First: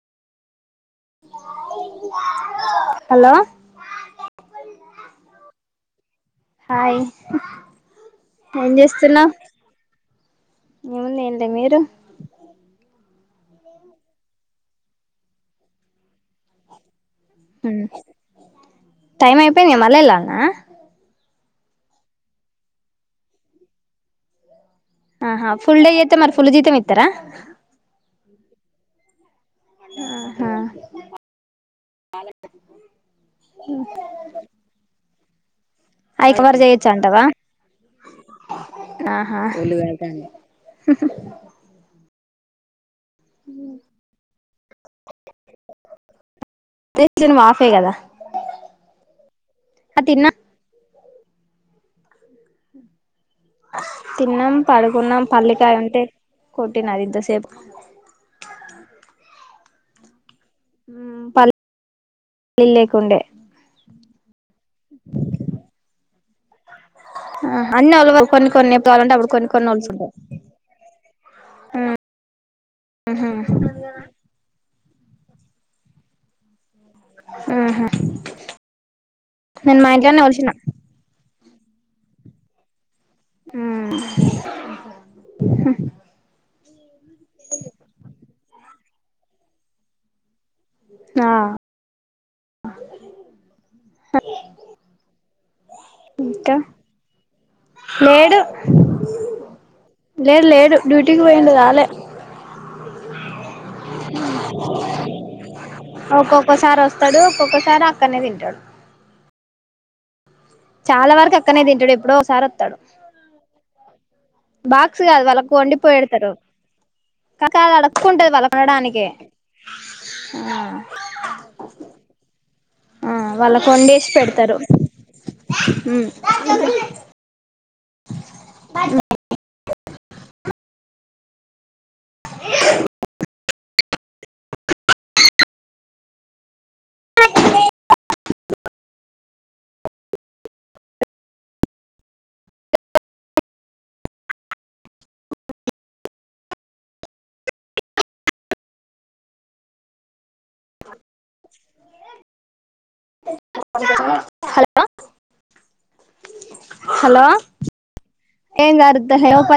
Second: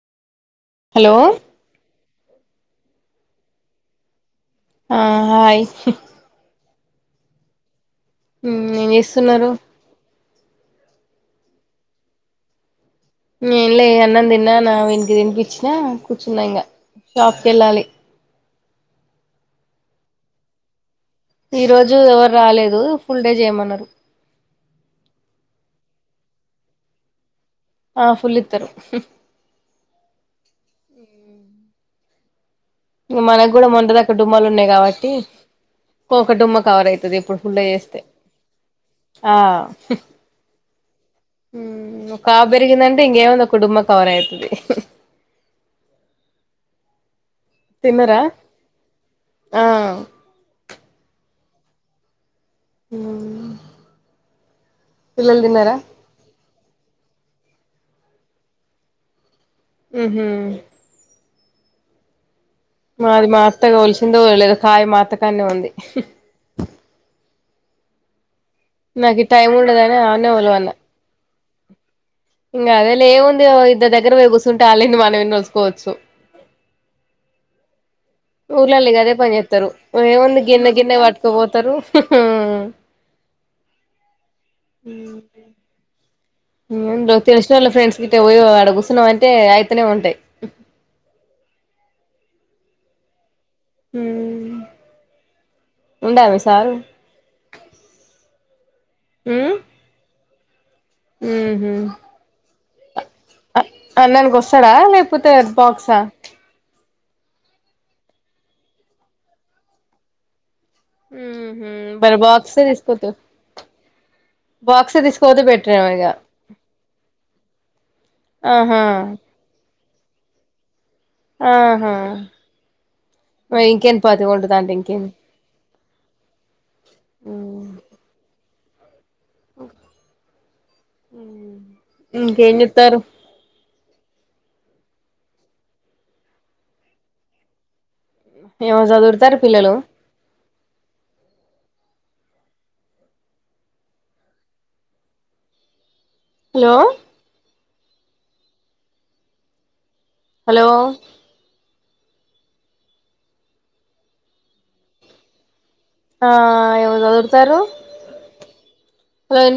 Hello hello ఆ hi hi hi ఏం చేస్తున్నావ్ ఏముంది ఏంలే మీరు మ్ ఏం లే అన్నం దిన్న నా వీనికి తినిపిచ్చినా కూర్చున్న ఇంగ. షాప్ కెళ్ళాలి టైం అయిపోయింది గా మళ్ళ ఎల్లాల్నా. ఈ రోజూ ఎవరు రాలేదూ ఫుల్ డే జేయమన్నరు. ఆహా, ఫుల్ డే జేత్తే మరి ఫుల్ జీతం ఇత్తర. ఆ ఫుల్ ఇత్తరు ఆహా మనకు గూడా మొన్టిదాకా డుమ్మాలు ఉన్నాయి కాబట్టీ ఒక అయి డుమ్మ కవర్ చేయొచ్చు అయితది, అంటవా ఇప్పుడు ఫుల్ డే ఏస్తే. ఆ ఆహా హు ఊ కా బెరిగిందంటే ఇంగేముంది ఒక డుమ్మ కవర్ అయితది ది దినం హాఫే గదా తిన్నరా ఆ ఊమ్ తిన్నాం పడుకున్నాం తిన్నారా పల్లికాయ ఉంటే కోట్టిన అది ఇంత సేపు ఉహూ ఊమ్ పల్ మాది మా అత్తగ ఒల్శిందో ఒలలేదో, కాయ మా అత్తకాన్నే ఉంది. అన్ని ఒళవ కొన్ని కొన్ని ఎప్పుడు కావాలంటే నాకు ఈ అప్పుడు కొన్ని టైం కొన్ని ఉండదని ఒలసుంటాయి. ఆన్నే ఇంగ అదేలే ఏముంది, ఓ ఇద్దర్ దగ్గర వొయ్ కూసుంటే వాళ్ళు ఇన్ని మనం ఇన్ని ఒలుసుకోవచ్చు. ఒలుచుకుంటా ఊర్లల్ల ఇగ అదే పని జేత్తరు, నేను మా ఇంట్లోనే ఏముంది ఒలిచిన గిన్నె గిన్నె వట్కవో. తరు హుహూ ఊ ఊఉ ఊమ్ తెలిసినోళ్ళ ఫ్రెండ్స్ గిట్ట వొయ్ ఆడ గూస్సున్నవంటే అయితనే ఉంటాయి. ఆ ఊమ్ ఉండా మీ ఇంకా సారు లేడు ఆ లేదు లేడు డ్యూటీకి పోయిడి రాలే అన్నానికి వస్తడా లేకపోతే బాక్సా ఒ కో ఒకో సారో అస్తాడు ఒక్కొక్కసారి అక్కనే తింటాడు చాలా వరకు అక్కనే ఉహు తింటాడు ఎప్పుడో మరి ఒకసారి బాక్సే వస్తాడు తీసుకపోతే బాక్స్ బాక్సే కాదు తీసుకపోతే వాళ్ళకు బెటరేమో ఇగ వండిపోయడతారు కాకా అలా అడుక్కుంటాది వాళ్ళ ఆహా మేడానికి ఆహా హా హా మరి వాళ్ళకి ఇంకేంది వండేసి పతి పెడతారు కొంటుదంటే ఇంకేంది బట్ ఇంకేం చెప్తారు అ [unintelligible] ఏమో చదువురుతారు పిల్లలు హలో హలో హలో ఆ ఏవో చదువుతారు ఏం జరుగుతలేవు